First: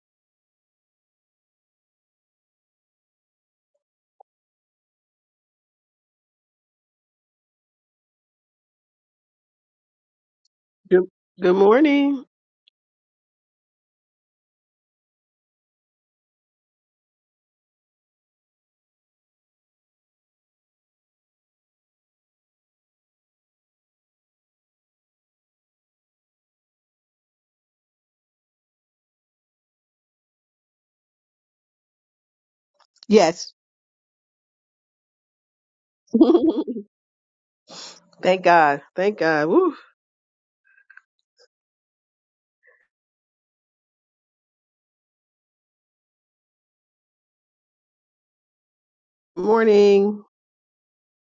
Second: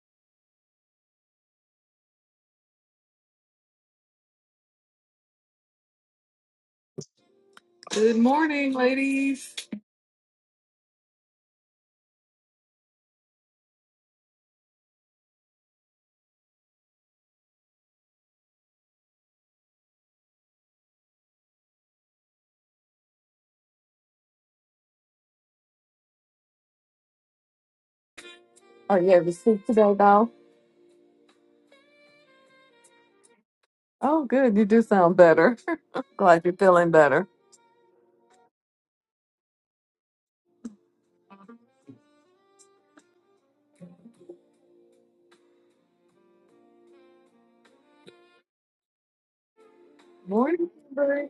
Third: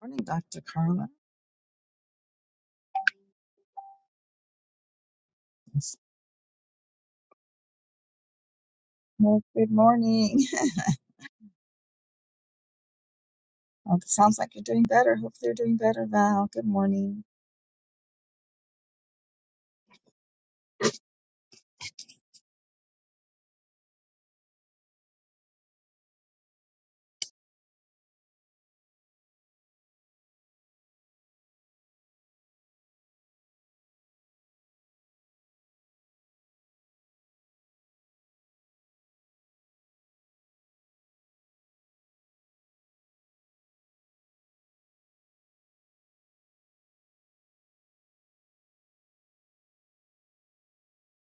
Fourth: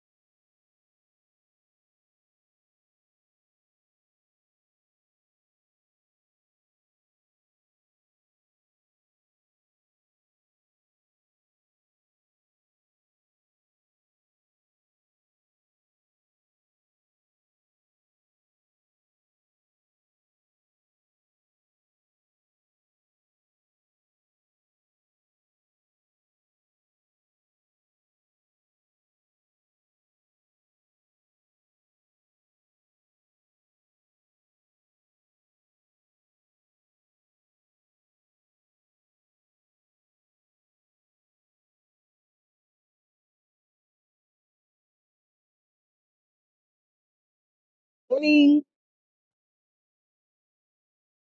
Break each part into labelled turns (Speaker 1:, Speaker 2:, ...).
Speaker 1: Morning, Dr. Carla.
Speaker 2: Good morning,
Speaker 1: Well,
Speaker 2: ladies.
Speaker 1: good morning.
Speaker 3: Good, good morning.
Speaker 1: Oh, it sounds like you're doing better. Hopefully, you're doing better, Val. Good morning.
Speaker 2: Are you ever sick today, though?
Speaker 3: Yes.
Speaker 2: Oh, good. You do sound better. Glad you're feeling better.
Speaker 3: Thank God. Thank God. Woo.
Speaker 4: Morning.
Speaker 3: morning.
Speaker 2: Morning, everybody.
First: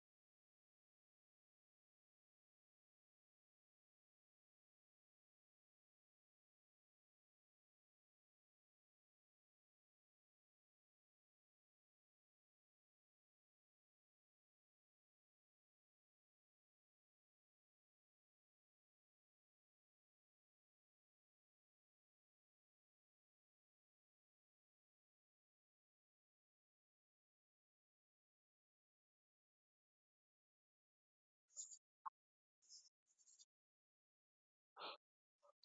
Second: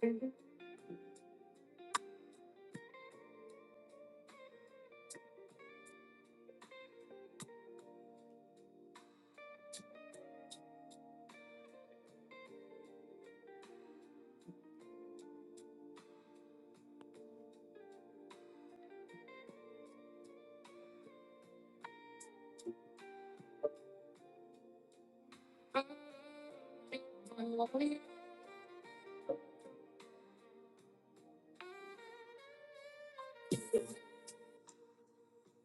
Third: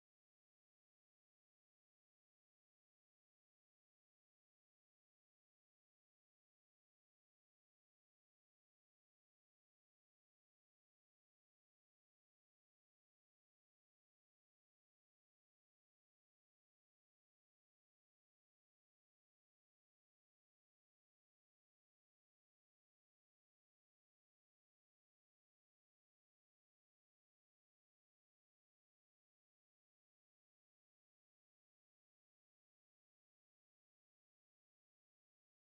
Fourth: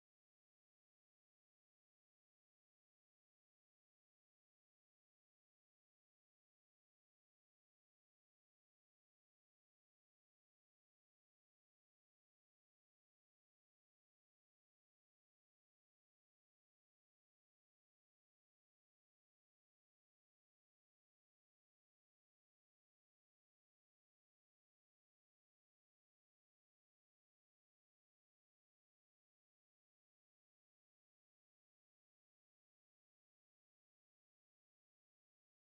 Speaker 2: We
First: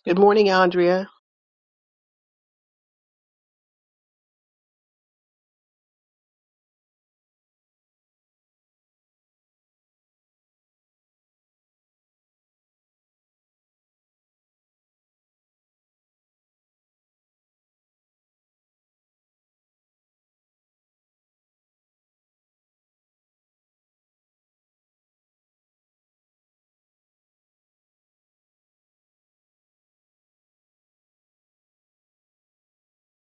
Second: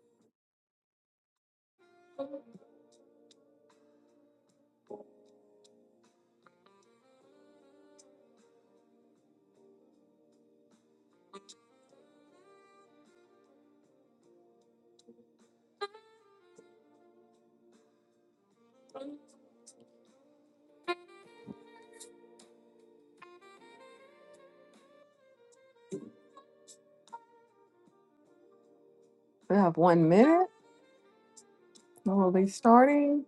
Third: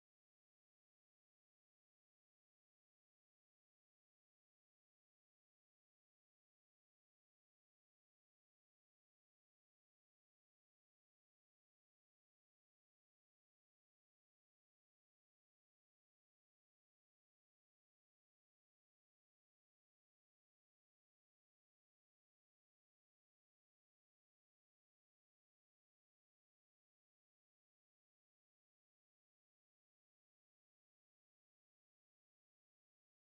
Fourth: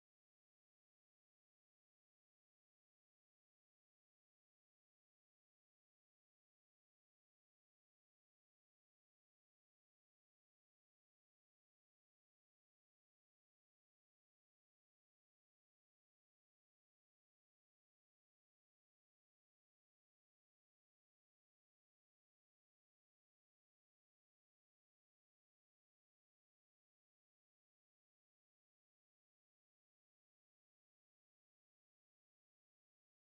Speaker 3: Good morning, Andrea. Thank
Speaker 2: have one minute. We'll be starting.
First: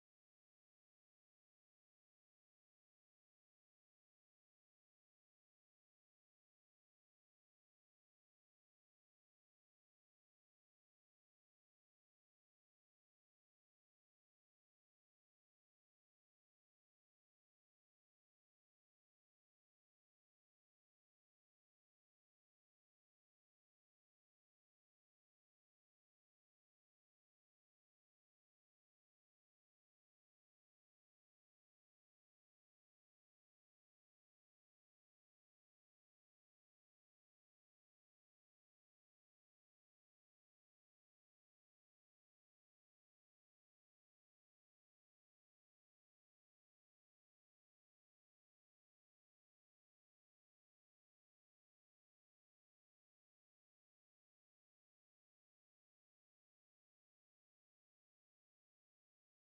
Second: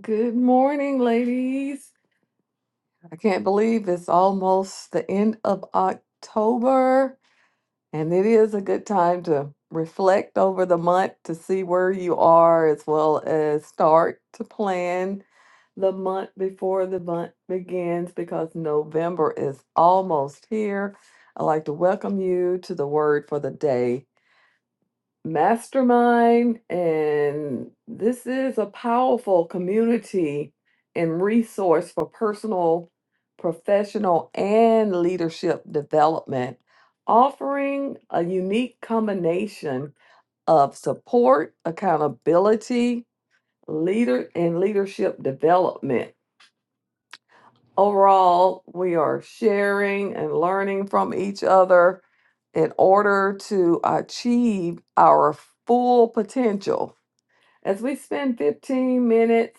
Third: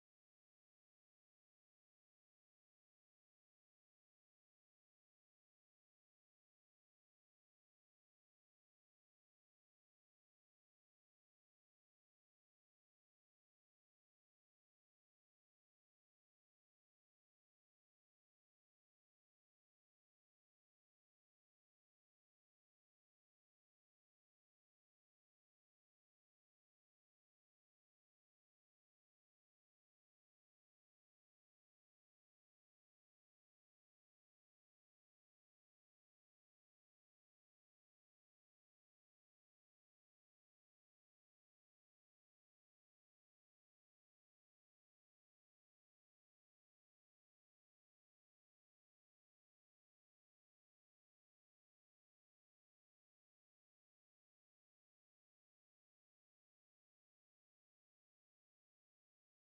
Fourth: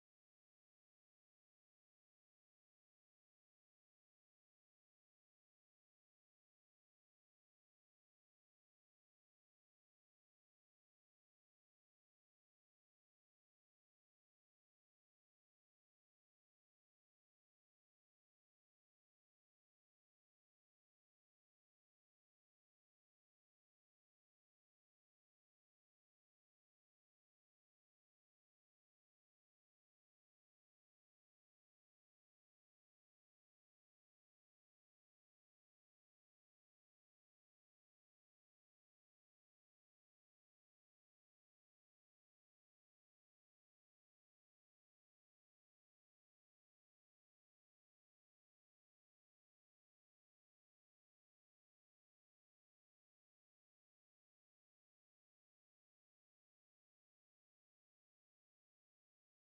Speaker 2: Good morning, ladies. I can't believe it's almost the end of October, and it is a good time to reflect over the month to see where you are as well as start to plan. the month before the month begins because November is almost here. I'd like to welcome you to the word for the day mastermind. And this is a powerful community and resource for personal, professional, and leadership development, offering a unique combination of support, accountability, leader, and leadership development. Overall, we are sharing and learning from each other in order to achieve our full potential. As we spend 15 minutes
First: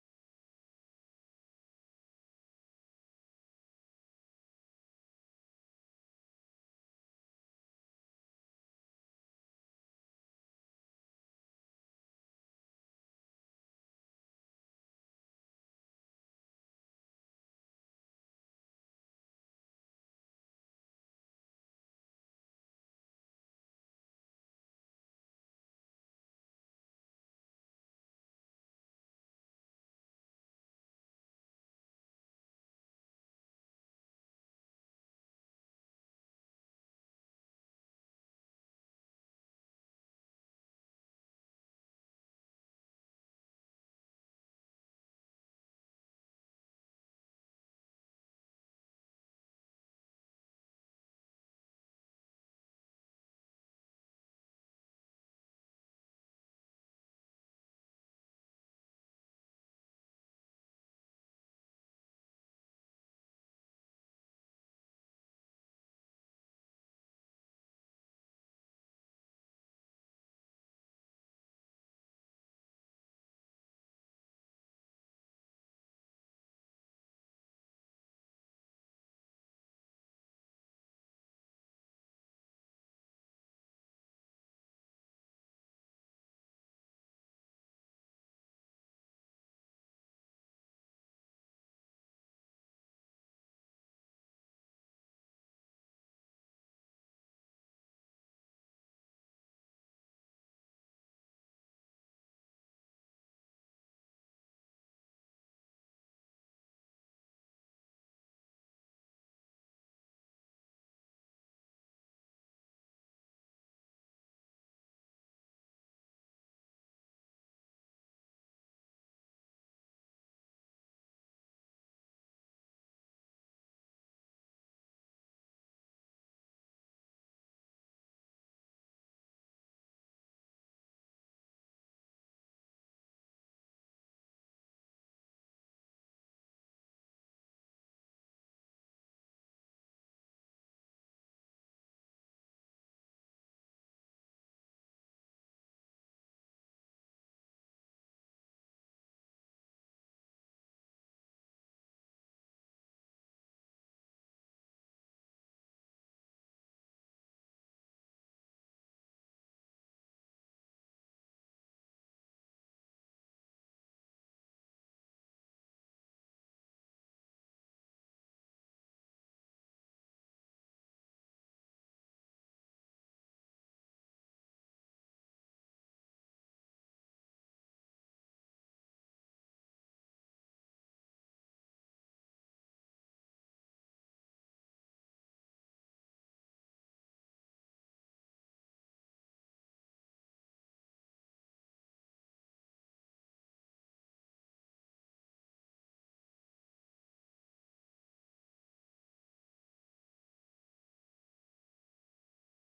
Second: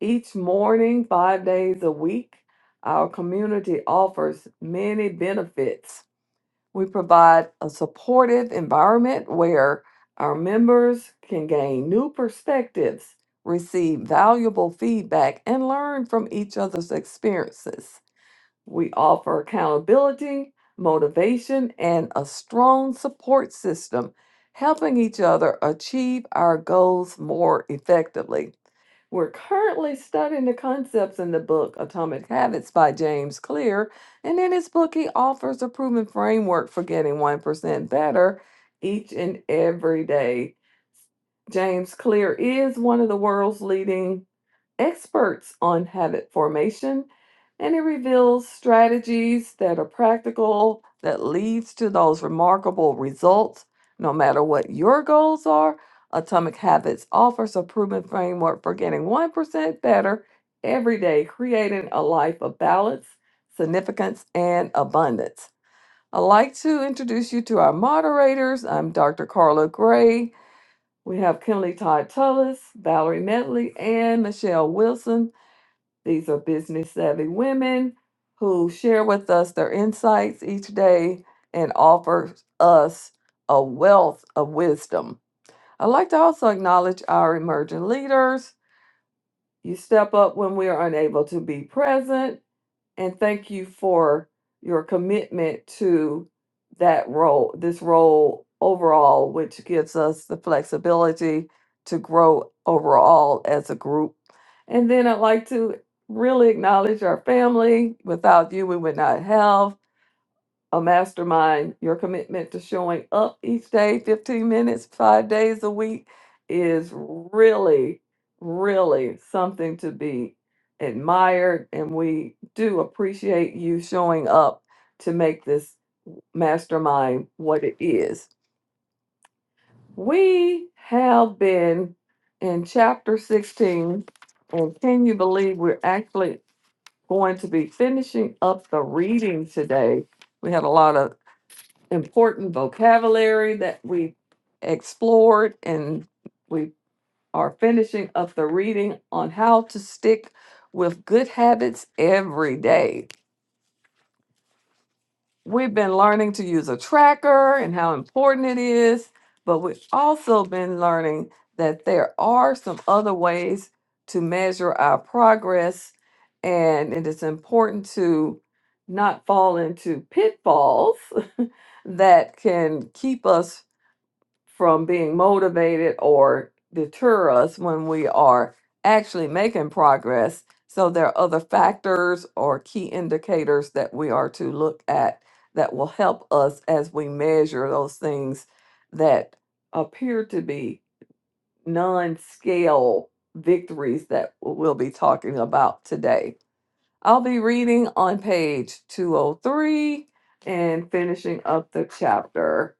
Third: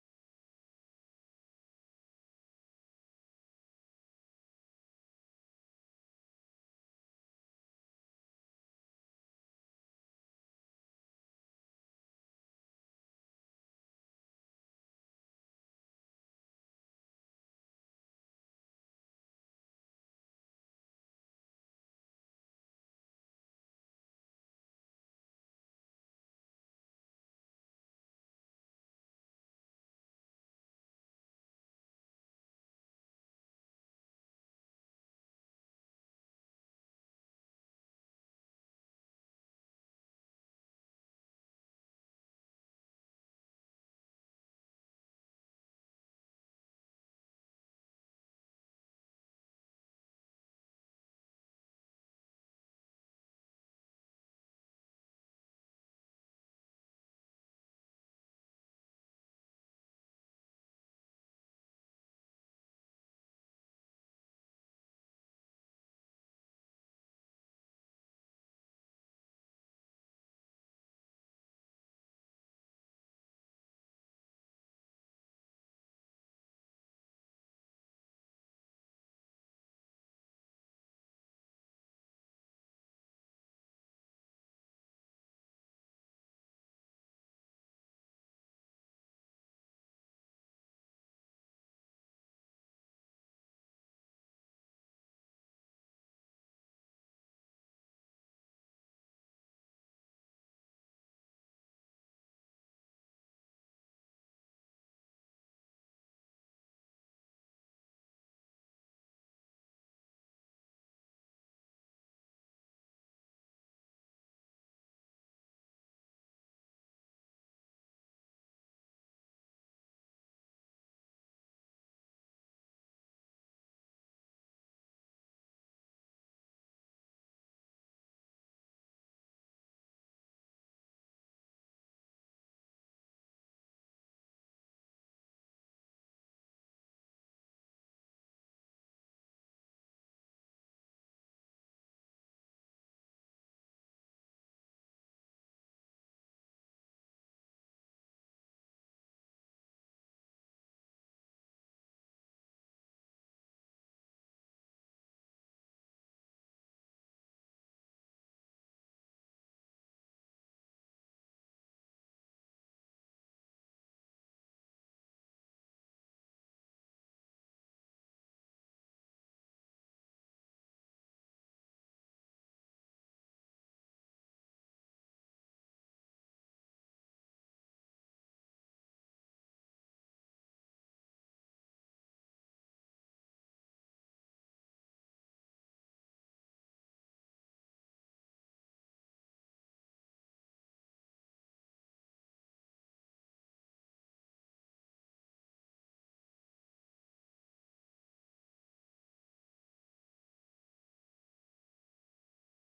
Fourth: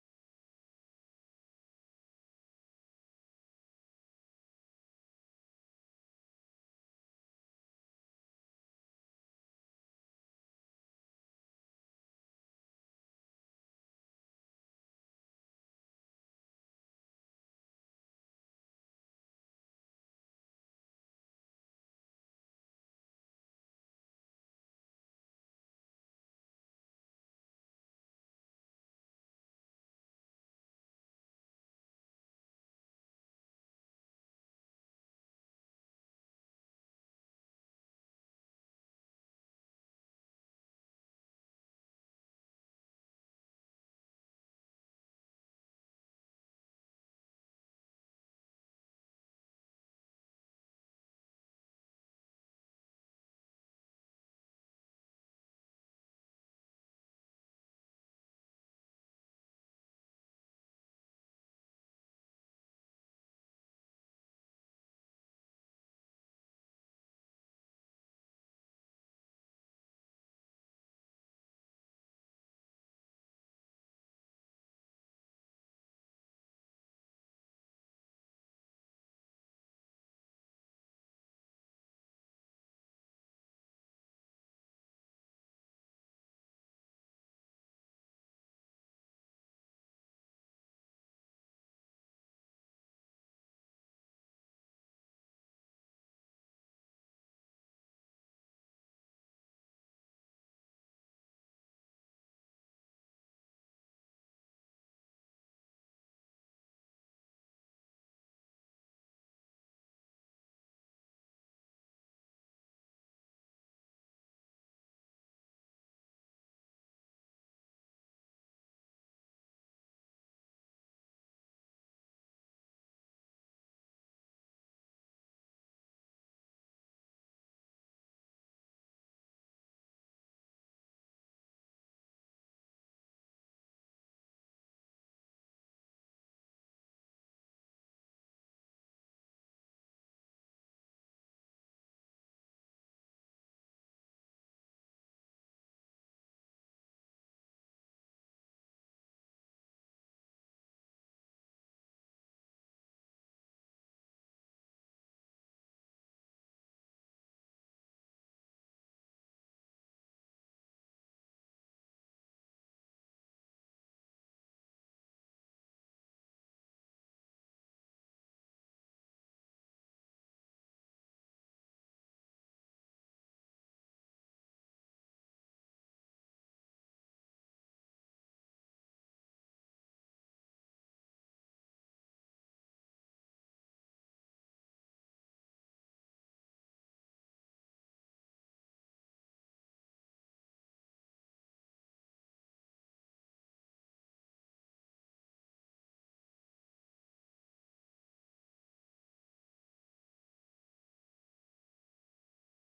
Speaker 2: each morning, five days a week, our community offers many benefits. We provide a supportive environment where our members can gain new perspectives, receive valuable feedback, and learn from each other's experiences. We offer accountability, motivation, and a strong support system, helping each other achieve our goals more effectively. We're currently studying the concepts in the book Atomic Habits by James Clear, and in his book, he offers a proven framework for getting 1% better each and every day. James Clear is one of the world's leading experts on habit formation and it reveals strategies that are practical that leads to those remarkable results no matter what your goals are atomic habits offers a proven framework for getting 1% better every day creating a life of balance significance and abundance i'd like to introduce you to our moderators i'm dr carla gray we have Kimberly Todd Tullis, Valerie Medley, and Michelle Wilson these are business savvy women who share with us their insights each day and offer us a wealth of wisdom. I'd like to also acknowledge our emerging leaders. You step up when we are unable to be present and thank you for your commitment to that role, this role overall, which gives us the flexibility to grow overall as a group. And then I'd like to really acknowledge our family. Without you, we would not have a mastermind, your commitment to showing up each day, 15 minutes, five days a week, is really, really something to be admired. And we do appreciate you showing up to make this mastermind what it is. We have been in chapter 16, and can you believe we're actually going to be finishing up the reading today? We had a lot of important vocabulary that we explored and we are finishing up the reading on how to stick with good habits every day. We've been learning to use a tracker and how important it is, but we've also been learning that there are some other ways to measure our progress and it is important to not fall into pitfalls that can keep us from being motivated or deter us when we are actually making progress. So there are other factors or key indicators that we are to look at that will help us as we measure those things that appear to be non-scale victories that we'll be talking about today. I'll be reading on page 203 and finishing up the chapter.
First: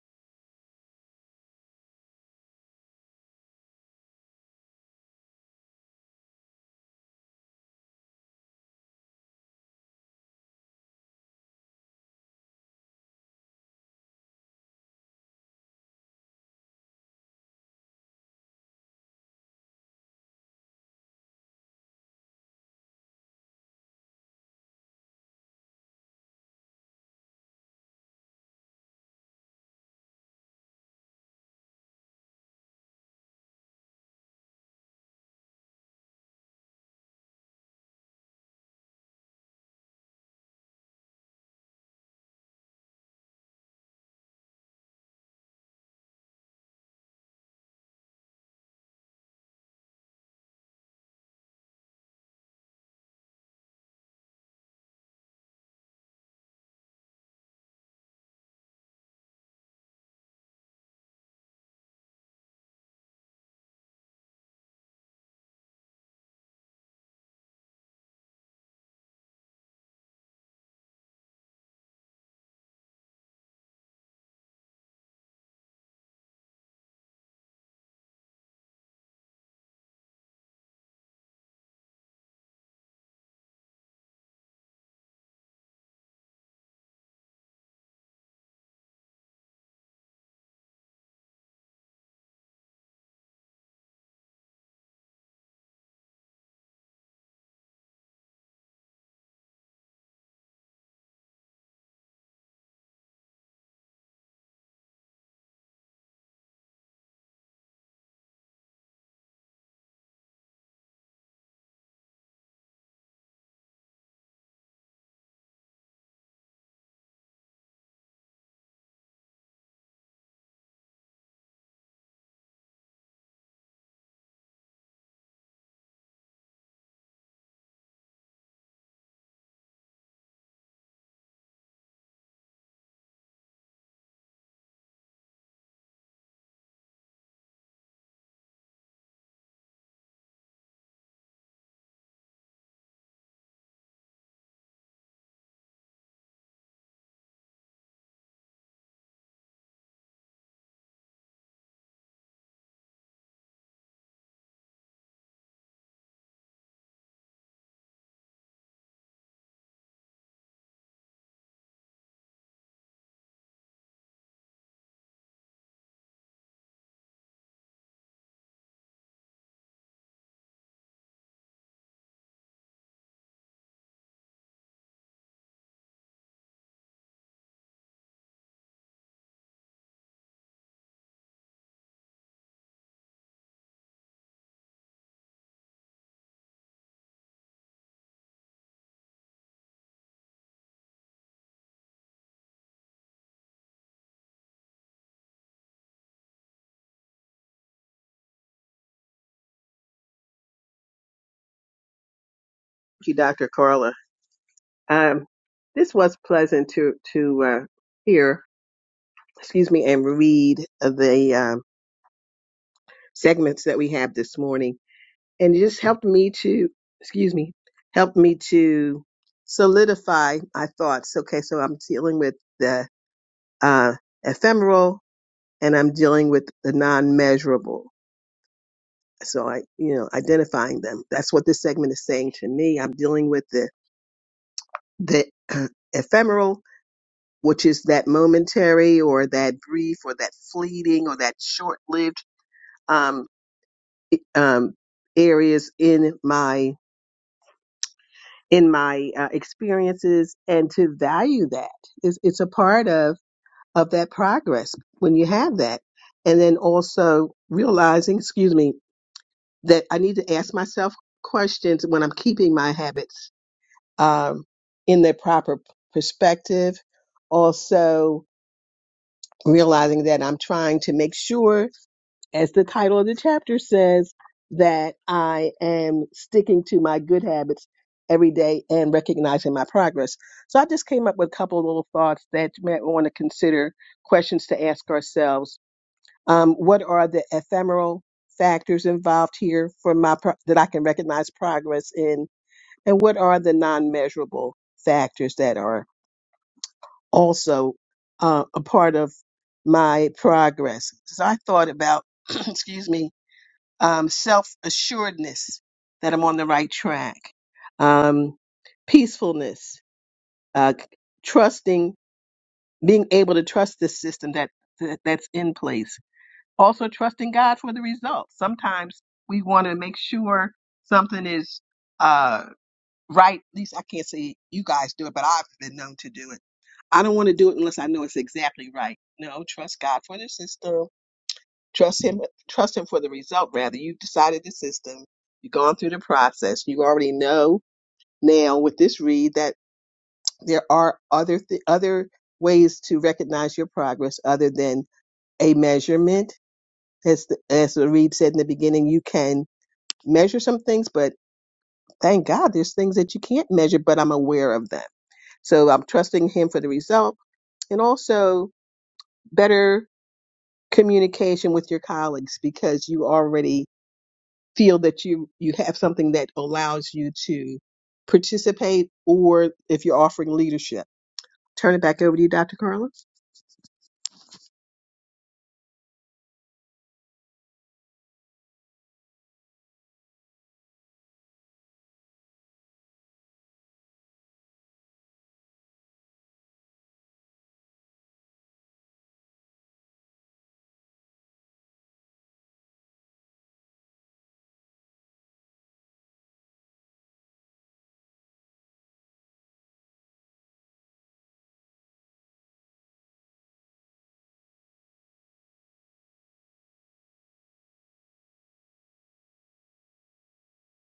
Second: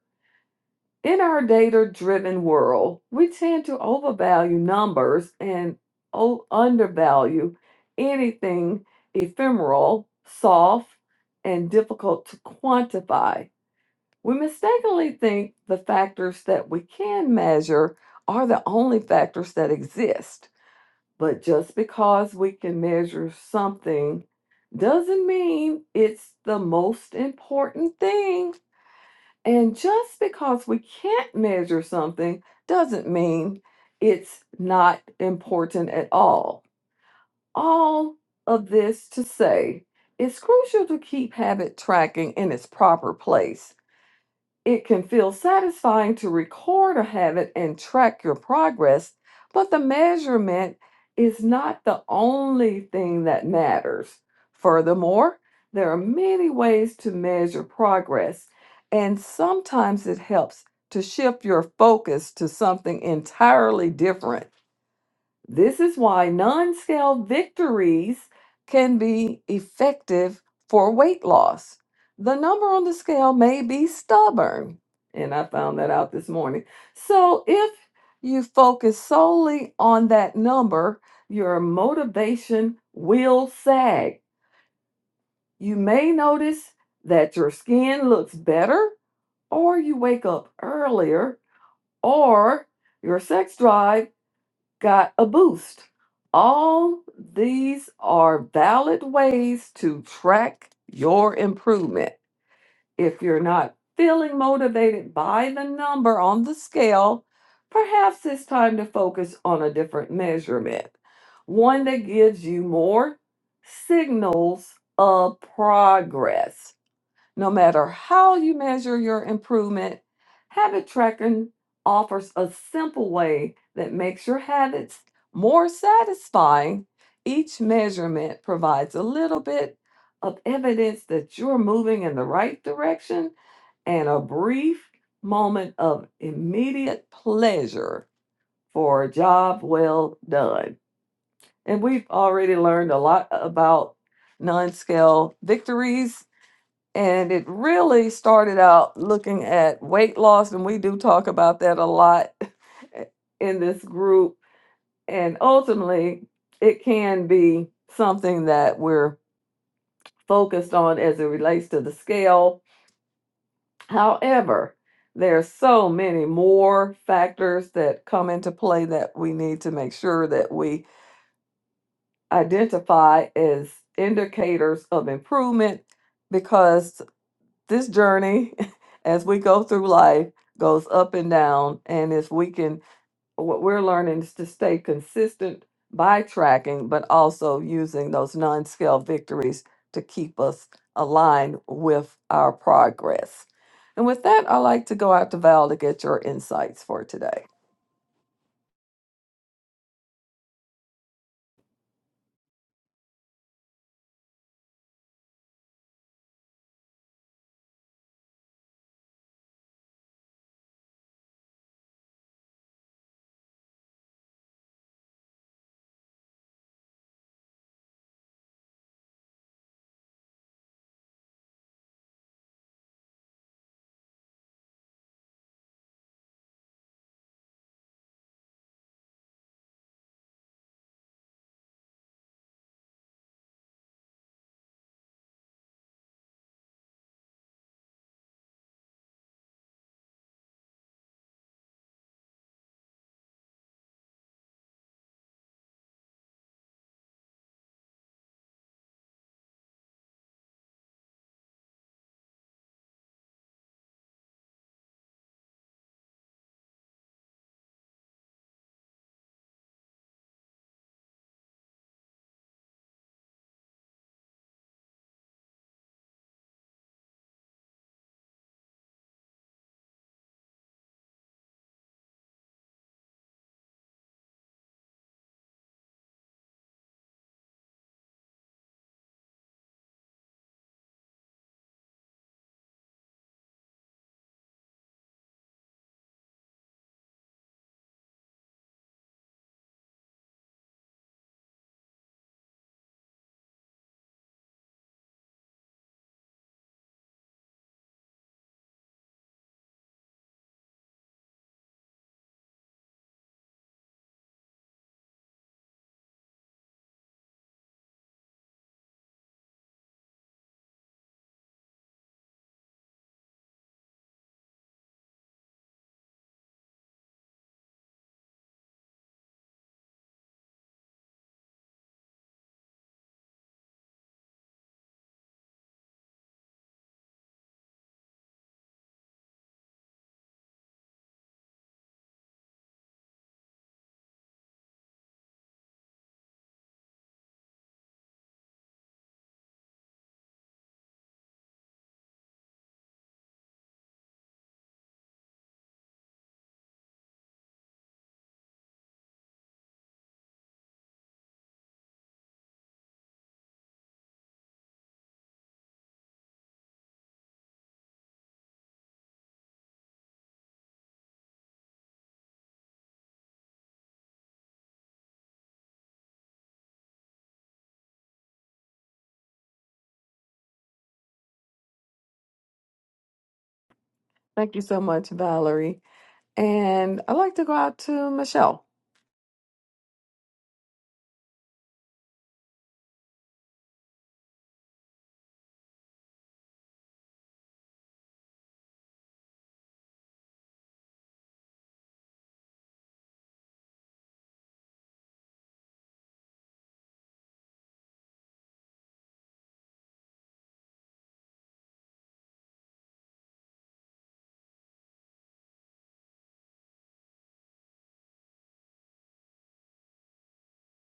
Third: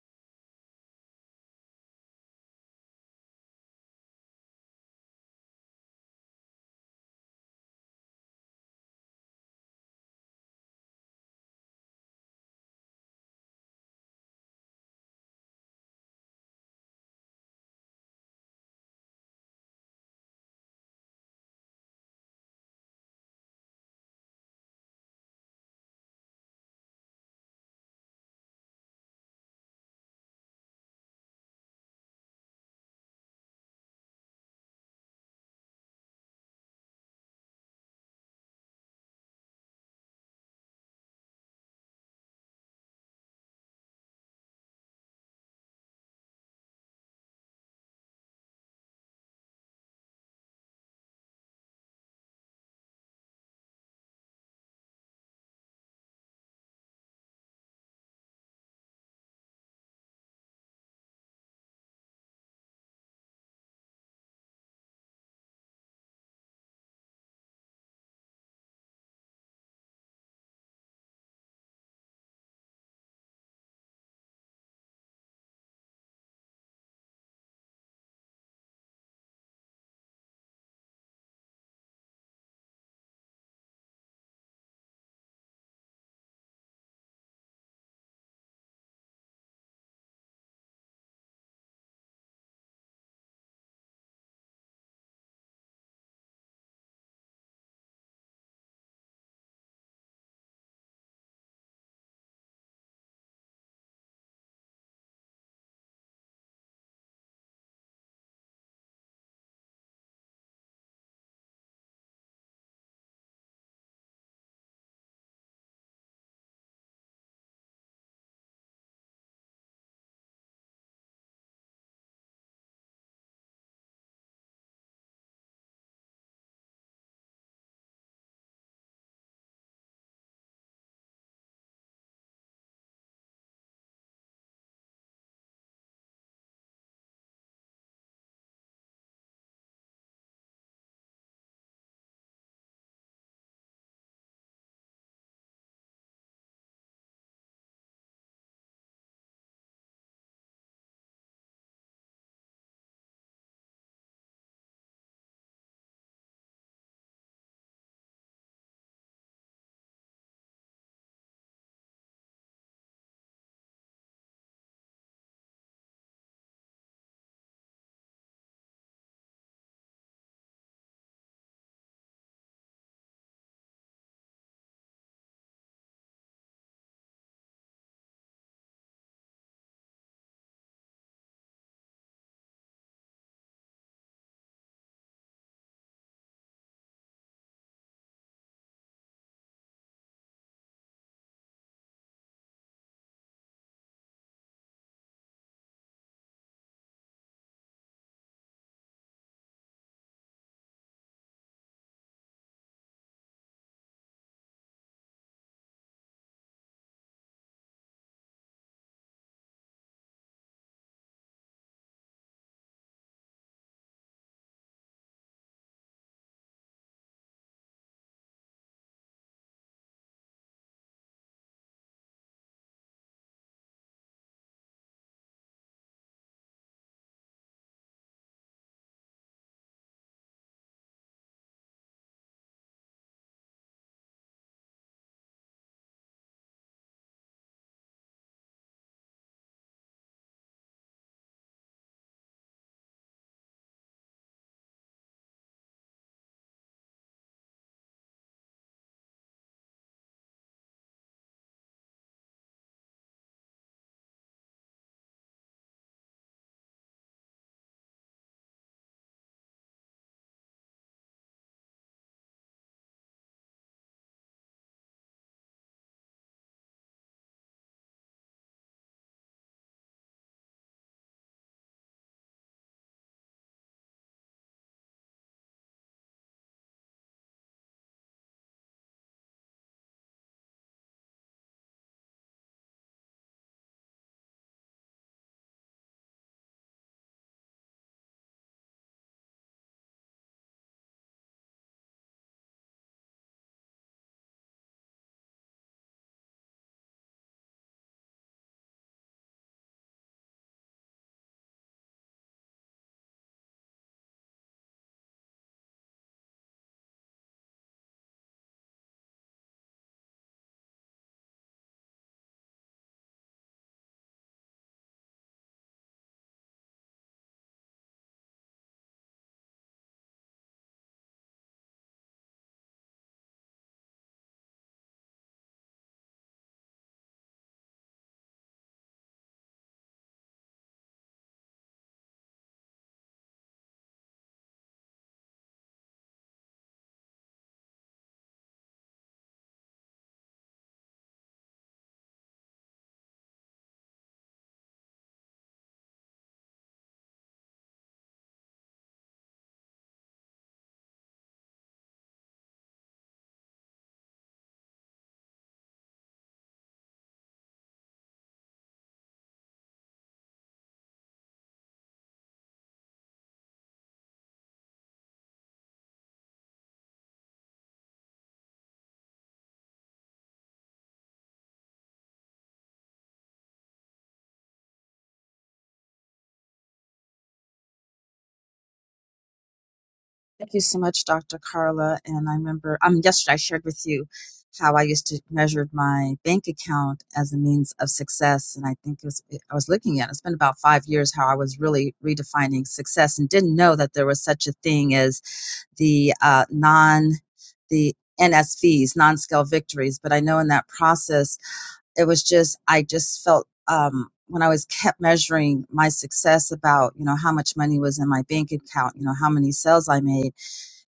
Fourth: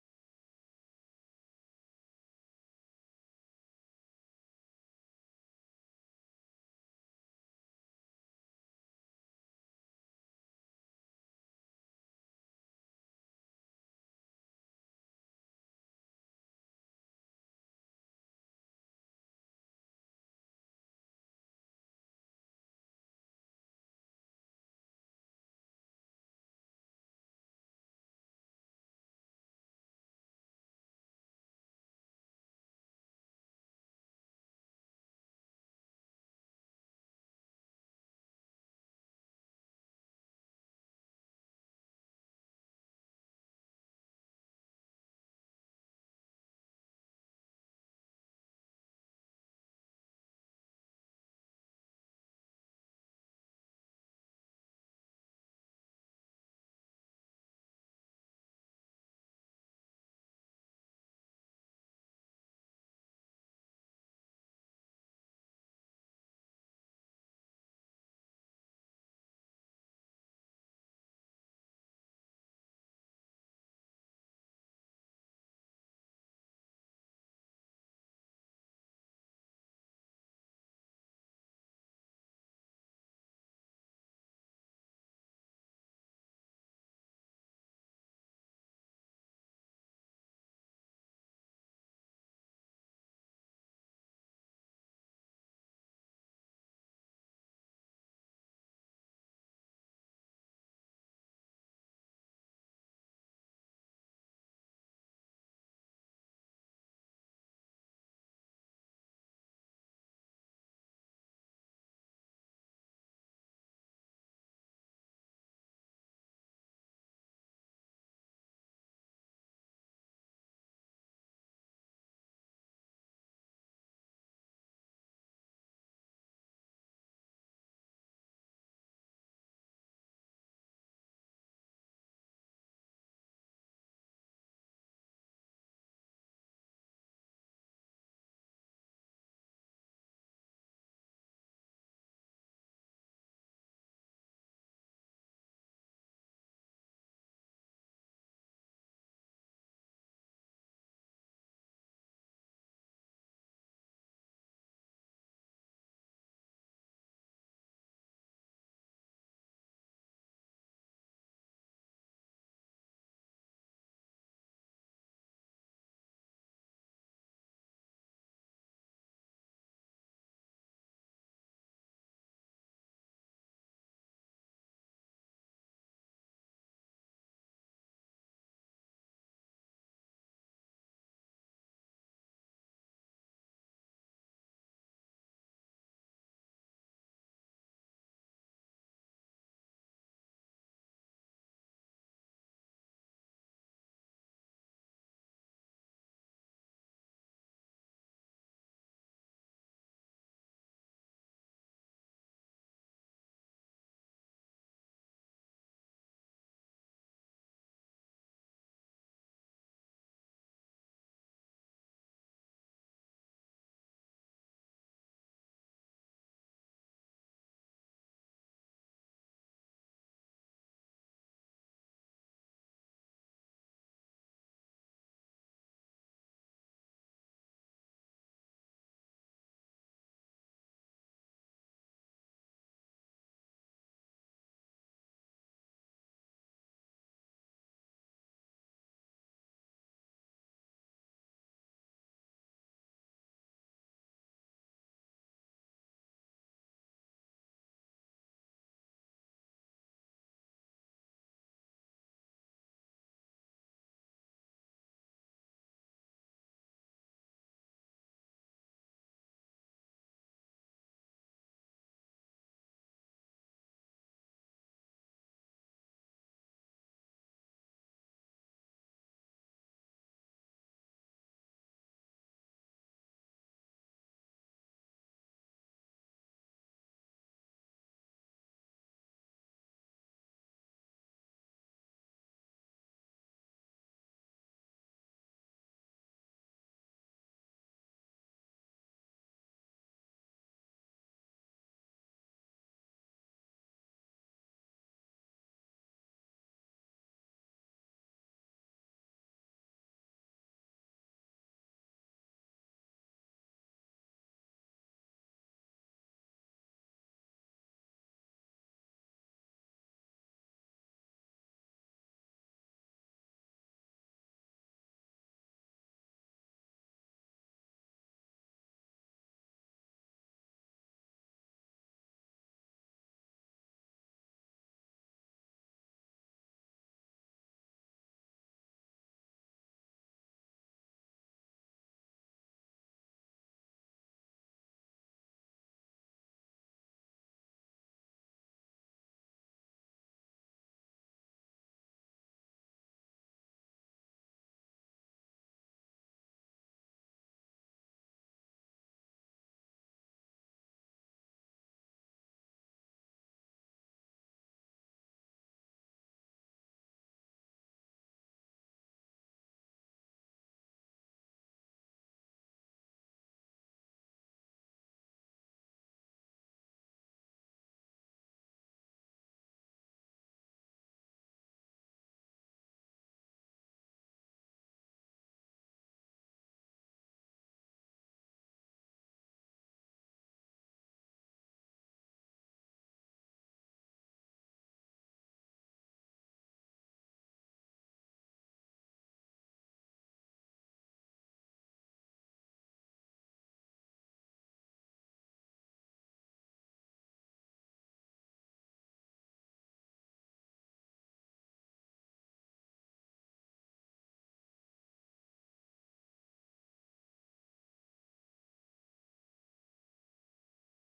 Speaker 2: In our data driven world, we tend to overvalue numbers and o- undervalue anything ephemeral, soft, and difficult to quantify. We mistakenly think the factors that we can measure are the only factors that exist. But just because we can measure something doesn't mean it's the most important thing. And just because we can't measure something doesn't mean it's not important at all. All of this to say, it's crucial to keep habit tracking in its proper place it can feel satisfying to record a habit and track your progress, but the measurement is not the only thing that matters. Furthermore, there are many ways to measure progress, and sometimes it helps to shift your focus to something entirely different this is why non scale victories can be effective for weight loss. The number on the scale may be stubborn, and I found that out this morning. So, if you focus solely on that number, your motivation will sag. You may notice that your skin looks better, or you wake up earlier, or your sex drive got a boost. All these are valid ways to track your improvement. If you're not feeling motivated by the number on the scale, perhaps it's time to focus on a different measurement, one that gives you more signals of progress. No matter how you measure your improvement, habit tracking offers a simple way that makes your habits more satisfying. Each measurement provides a little bit of evidence that you're moving in the right direction and a brief moment of immediate pleasure for a job well done. And we've already learned a lot about non scale victories and it really started out looking at weight loss and we do talk about that a lot in this group and ultimately it can be something that we're focused on as it relates to the scale however there are so many more factors that come into play that we need to make sure that we identify as indicators of improvement because. this journey as we go through life goes up and down and if we can what we're learning is to stay consistent by tracking but also using those non-scale victories to keep us aligned with our progress and with that i'd like to go out to val to get your insights for today
Speaker 3: you, Dr. Carla. Um, this was pleasant to to uh, hear, excuse me, and read the um, segments that we have this morning, and it just helped me to, excuse me, helped me to solidify my thoughts. Okay, so I'm dealing with the uh, ephemeral, and I'm dealing with the non-measurable. so i you know identifying them that's what this segment is saying to me i'm dealing with the the uh, ephemeral which is that momentary or that brief or that fleeting or that short-lived um, um, areas in my in my uh, experiences and to value that is it's a part of of that progress when you have that and then also realizing excuse me that i need to ask myself questions when i'm keeping my habits um, in their proper p- perspective. Also, realizing that I'm trying to make sure, as the title of the chapter says, that I am sticking to my good habits every day and recognizing my progress. So I just came up with a couple of little thoughts that you might want to consider questions to ask ourselves. Um, what are the ephemeral factors involved here for my pro- that I can recognize progress in? And what are the non measurable factors that are also uh, a part of my progress? So I thought about, excuse me, um, self assuredness that I'm on the right track, um, peacefulness, uh, trusting, being able to trust this system that, that that's in place. Also, trusting God for the results. Sometimes we want to make sure something is. uh, right? At least I can't say you guys do it, but I've been known to do it. I don't want to do it unless I know it's exactly right. No, trust God for the system. Trust Him. Trust Him for the result. Rather, you've decided the system. You've gone through the process. You already know now with this read that there are other th- other ways to recognize your progress other than a measurement. As the, as the read said in the beginning, you can measure some things, but thank God there's things that you can't measure, but I'm aware of them So I'm trusting him for the result and also better communication with your colleagues because you already feel that you, you have something that allows you to participate or if you're offering leadership. Turn it back over to you, Dr. Carla.
Speaker 2: Thank you so much, Valerie. And I'd like to go out to Michelle.
Speaker 1: Thank you so much, Dr. Carla. And I remember, um, yesterday I shared with you how I used to measure my bank account as a means of success. And I think it was, I was looking at, it's been about five years how I was really redefining success and didn't know that there was such a thing as the uh, non, the NSVs, non-scale victories. But I know in that process, it was just i just felt um when i was kept measuring my success about you know how much money was in my bank account you know how many sales i made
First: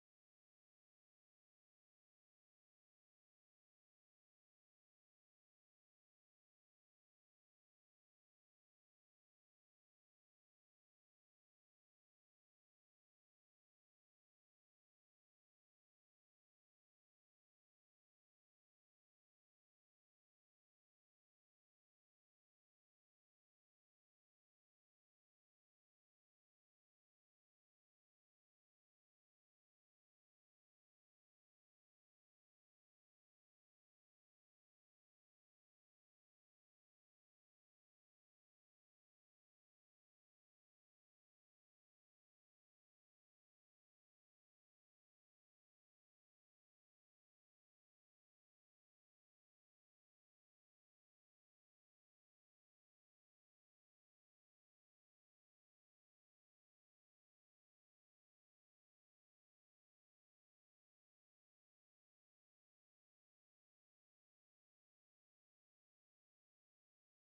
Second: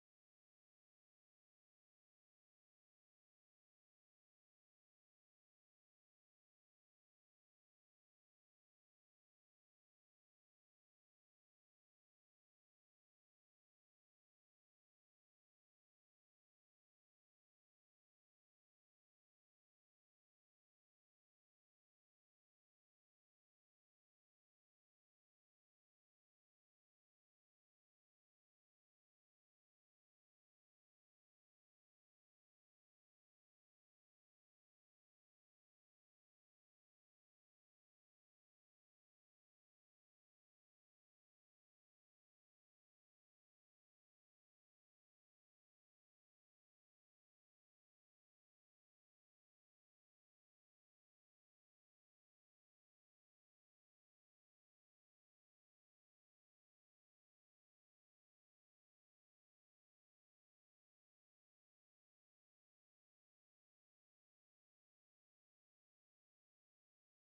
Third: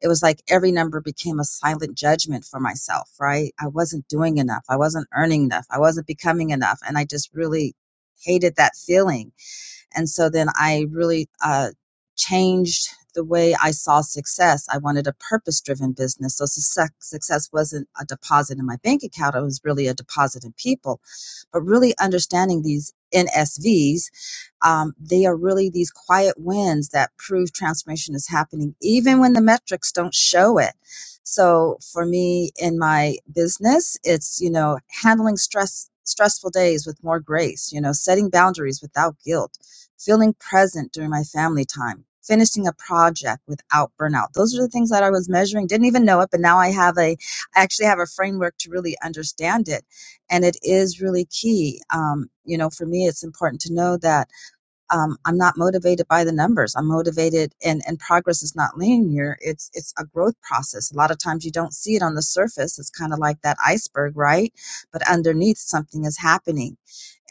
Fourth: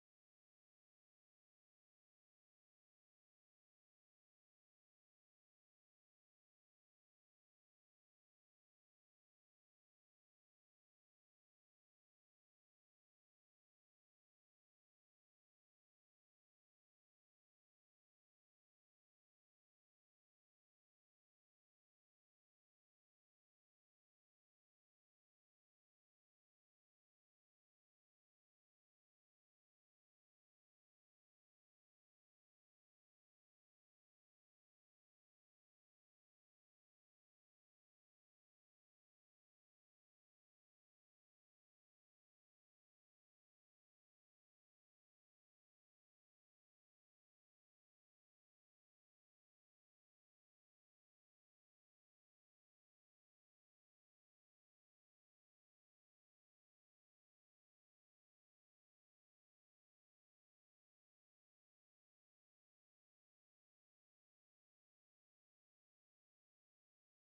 Speaker 1: it was like every number became a silent judgment for myself right i wasn't doing enough i wasn't earning enough i wasn't becoming enough and i just really hated that feeling and so then I really uh, changed the way I saw success. I wanted a purpose driven business. So success, success wasn't a deposit in my bank account, it was really a deposit in people. But really understanding these NSVs, um, they are really these quiet wins that prove transformation is happening, even when the metrics don't show it. So for me in my business, it's, you know, handling stress, stressful days with more grace, you know, setting boundaries without guilt feeling present during my family time, finishing a project without burnout. Those are the things that I was measuring. Didn't even know it, but now I have a, I actually have a framework to really understand it. And it is really key. Um, you know, for me, it's important to know that um, I'm not motivated by the numbers. I'm motivated, and and progress is not linear. It's it's a growth process. A lot of times you don't see it on the surface. It's kind of like that iceberg, right? But underneath, something is happening.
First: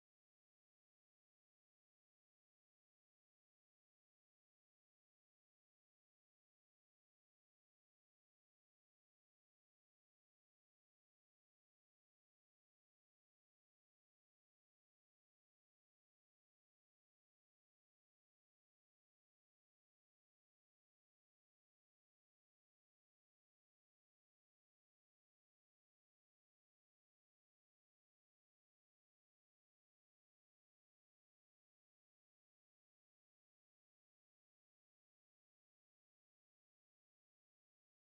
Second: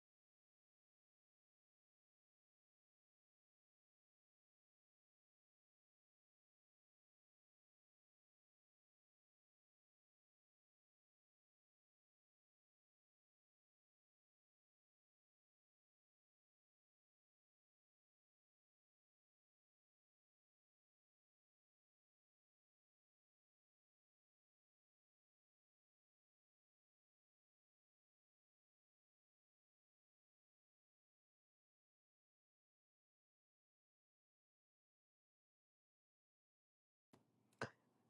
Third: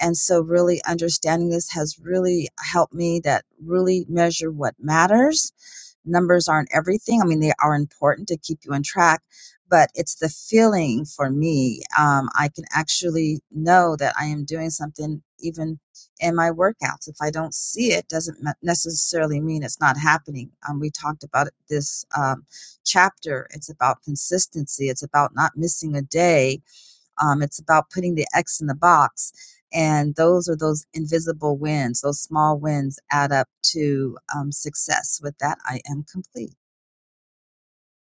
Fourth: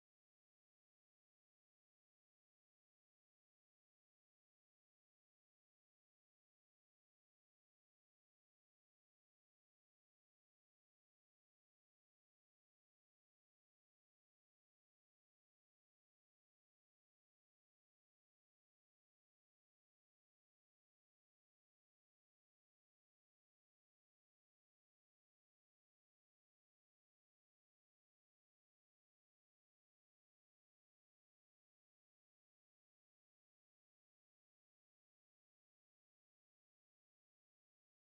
Speaker 1: And so, really understanding this has really helped me. That really measure what matters numbers aren't everything. I mean, they are important to keep you on track, but it's the feeling for me. Um, I can actually know that I am doing something even in my workouts. If I don't see it, doesn't me- necessarily mean it's not happening. Um, we talked about it this um, chapter. It's about consistency. It's about not missing a day um, it's about putting the X in the box. And those are those invisible wins, those small wins add up to um, success. With that, I am complete.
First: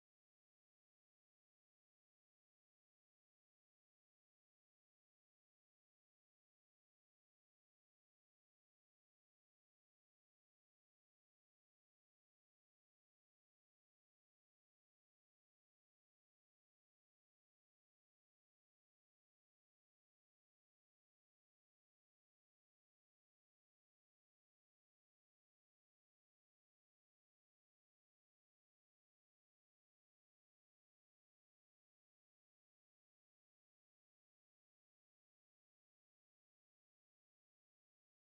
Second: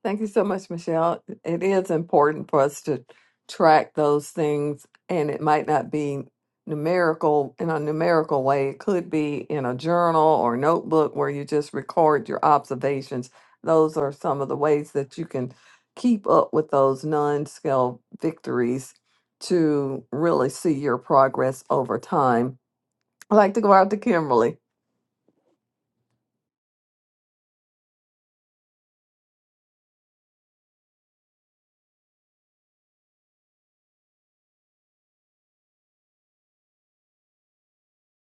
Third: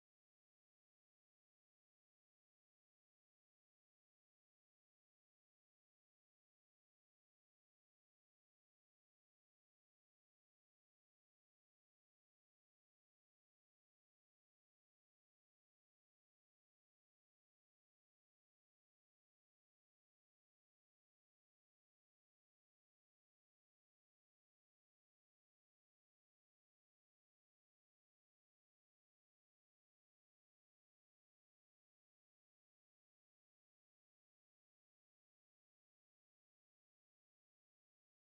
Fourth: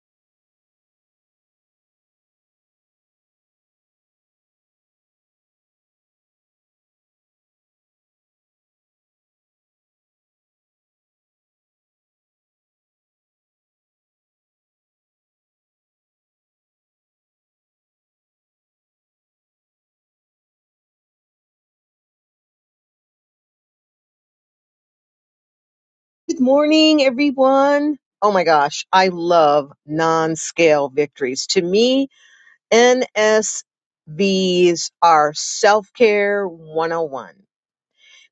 Speaker 2: Thank you so much, Michelle. It is important for us to track those things, and it might not be numerical in a numerical way. It could be in a journal or notebook where you just record your observations. Those are some of the ways that you can keep up with those non scale victories to really see your progress over time. I'd like to go out to Kimberly.
Speaker 4: Good morning, everyone. Oh my gosh, I love non scale victories. To me, NSVs are self care 101.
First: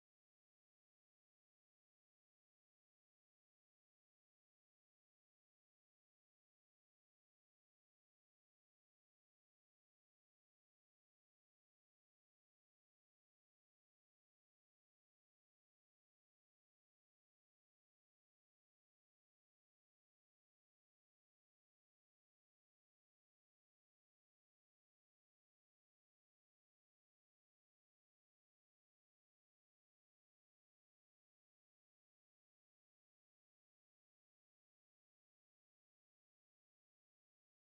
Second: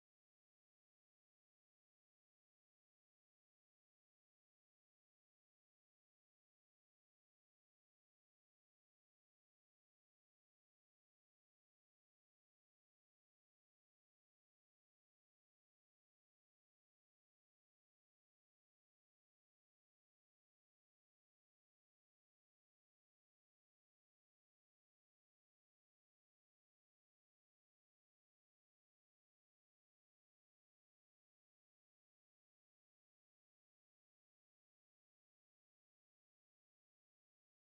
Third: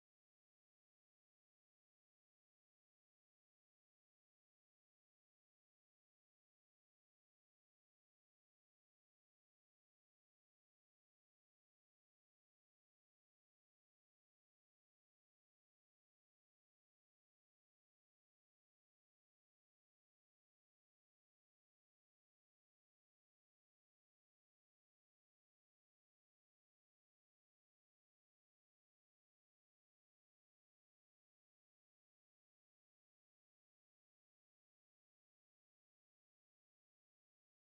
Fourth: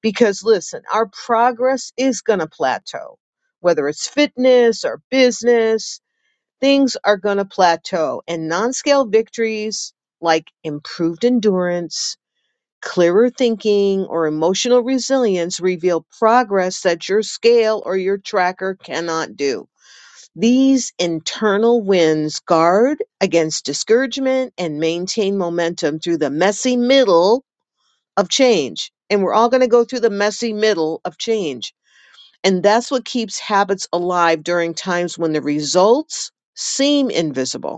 Speaker 4: Because listen, our progress is going to plateau, whether it's fitness or business, things are going to plateau. And non scale victories like improved endurance, Clearer thinking or emotional resilience reveal progress that your scale or your tracker cannot do. These internal wins guard against discouragement and maintain momentum through the messy middle of change. And we're all going to go through the messy middle of change. And that's what keeps habits alive during times when the results seem invisible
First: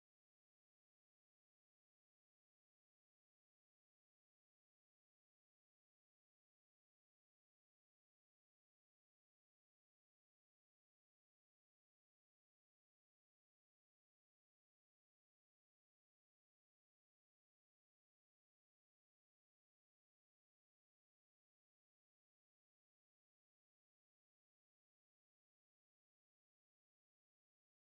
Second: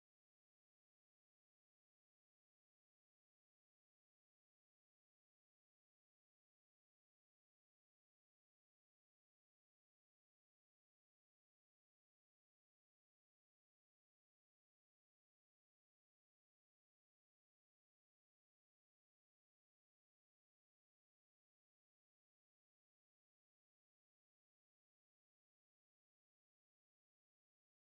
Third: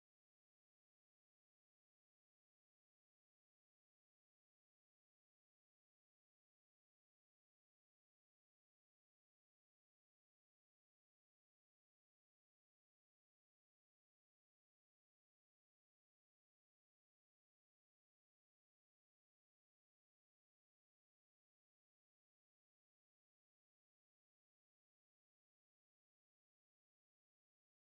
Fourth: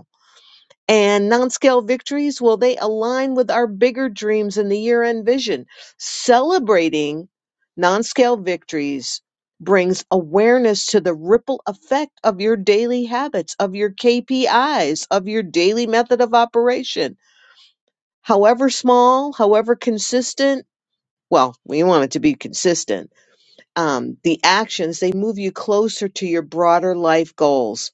Speaker 4: and non-scale victories well they align with our bigger dreams and the year-end vision celebrating non-scale victories brings awareness to the ripple effect of your daily habits of your kpis of your daily method of operation however small however consistent well we want it to be consistent um, the actions they move you closer to your broader life goals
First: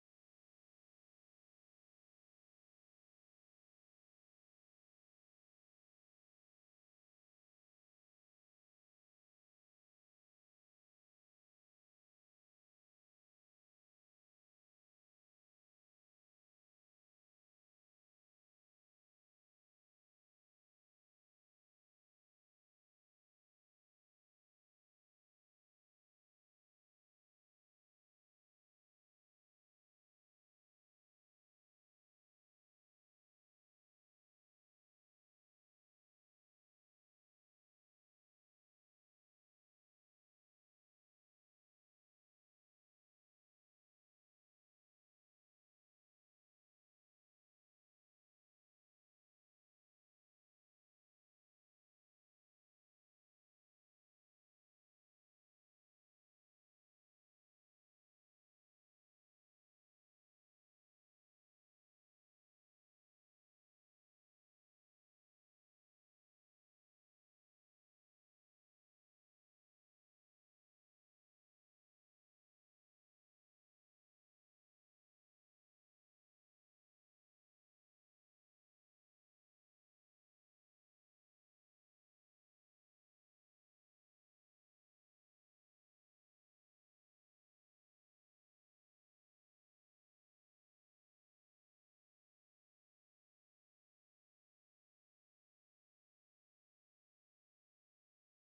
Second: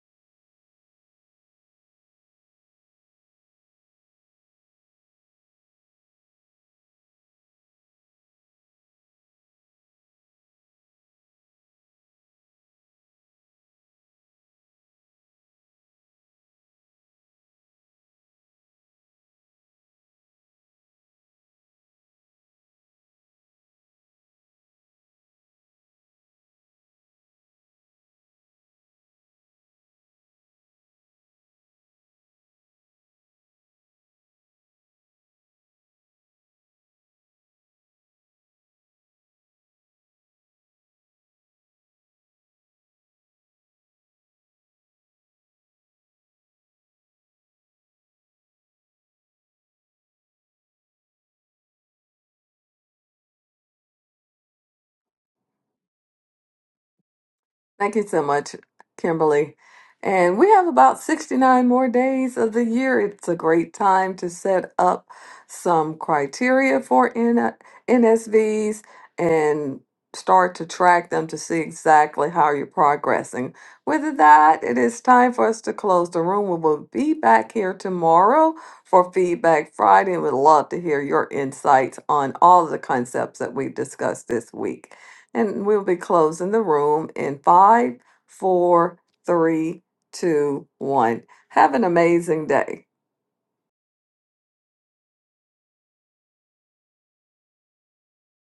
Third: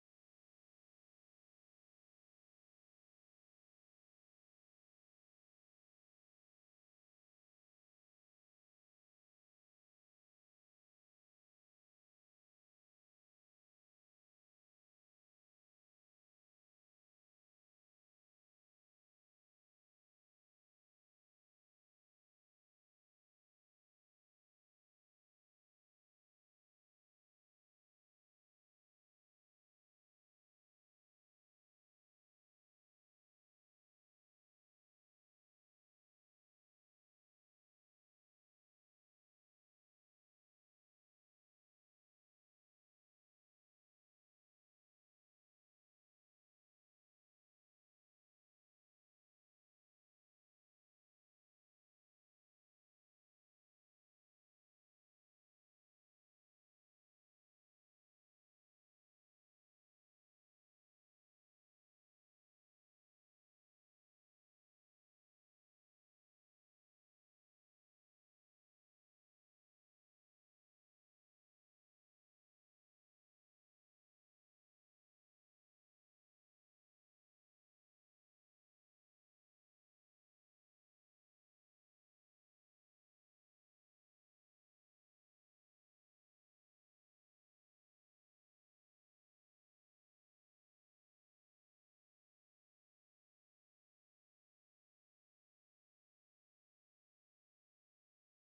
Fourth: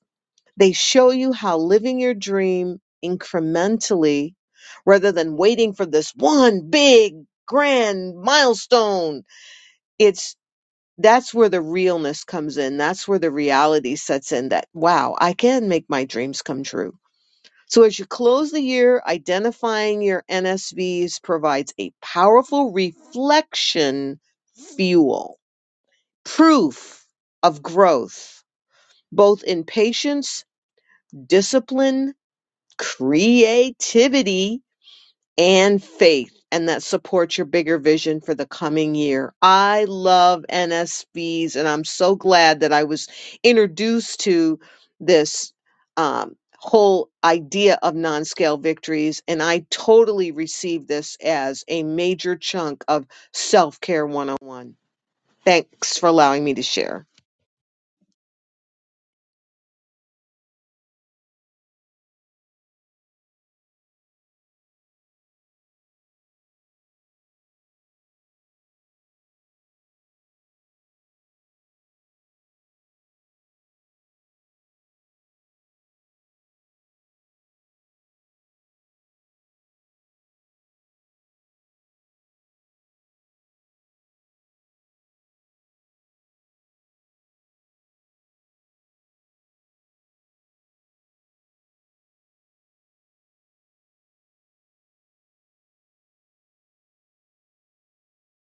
Speaker 4: they show you how living your dream incrementally rather than waiting for this one big grand milestone. It's that's where the realness comes in. That's where the reality sets in that wow, I can make my dreams come true. So as you close the year, identifying your NSVs provides a powerful reflection fuel, proof of growth, both in patience, discipline, creativity and faith and that supports your bigger vision for the coming year. I love NSVs and I'm so glad that I was introduced to this um, whole idea of non-scale victories and I totally receive this as a major chunk of self-care 101. Thanks for allowing me to share.
Speaker 2: Thank you so much, Kimberly. And we have about 69 more days of the year. It's a great time to set up some criteria for N- NSVs and start to track them to see exactly how you're progressing. With that, it is time for us to close the room. We will be back here tomorrow for Feedback Friday and would love to hear your insights on all of the concepts that we've discussed this week. And we'll be closing the room in five, four, three, two, one. Have an amazing day.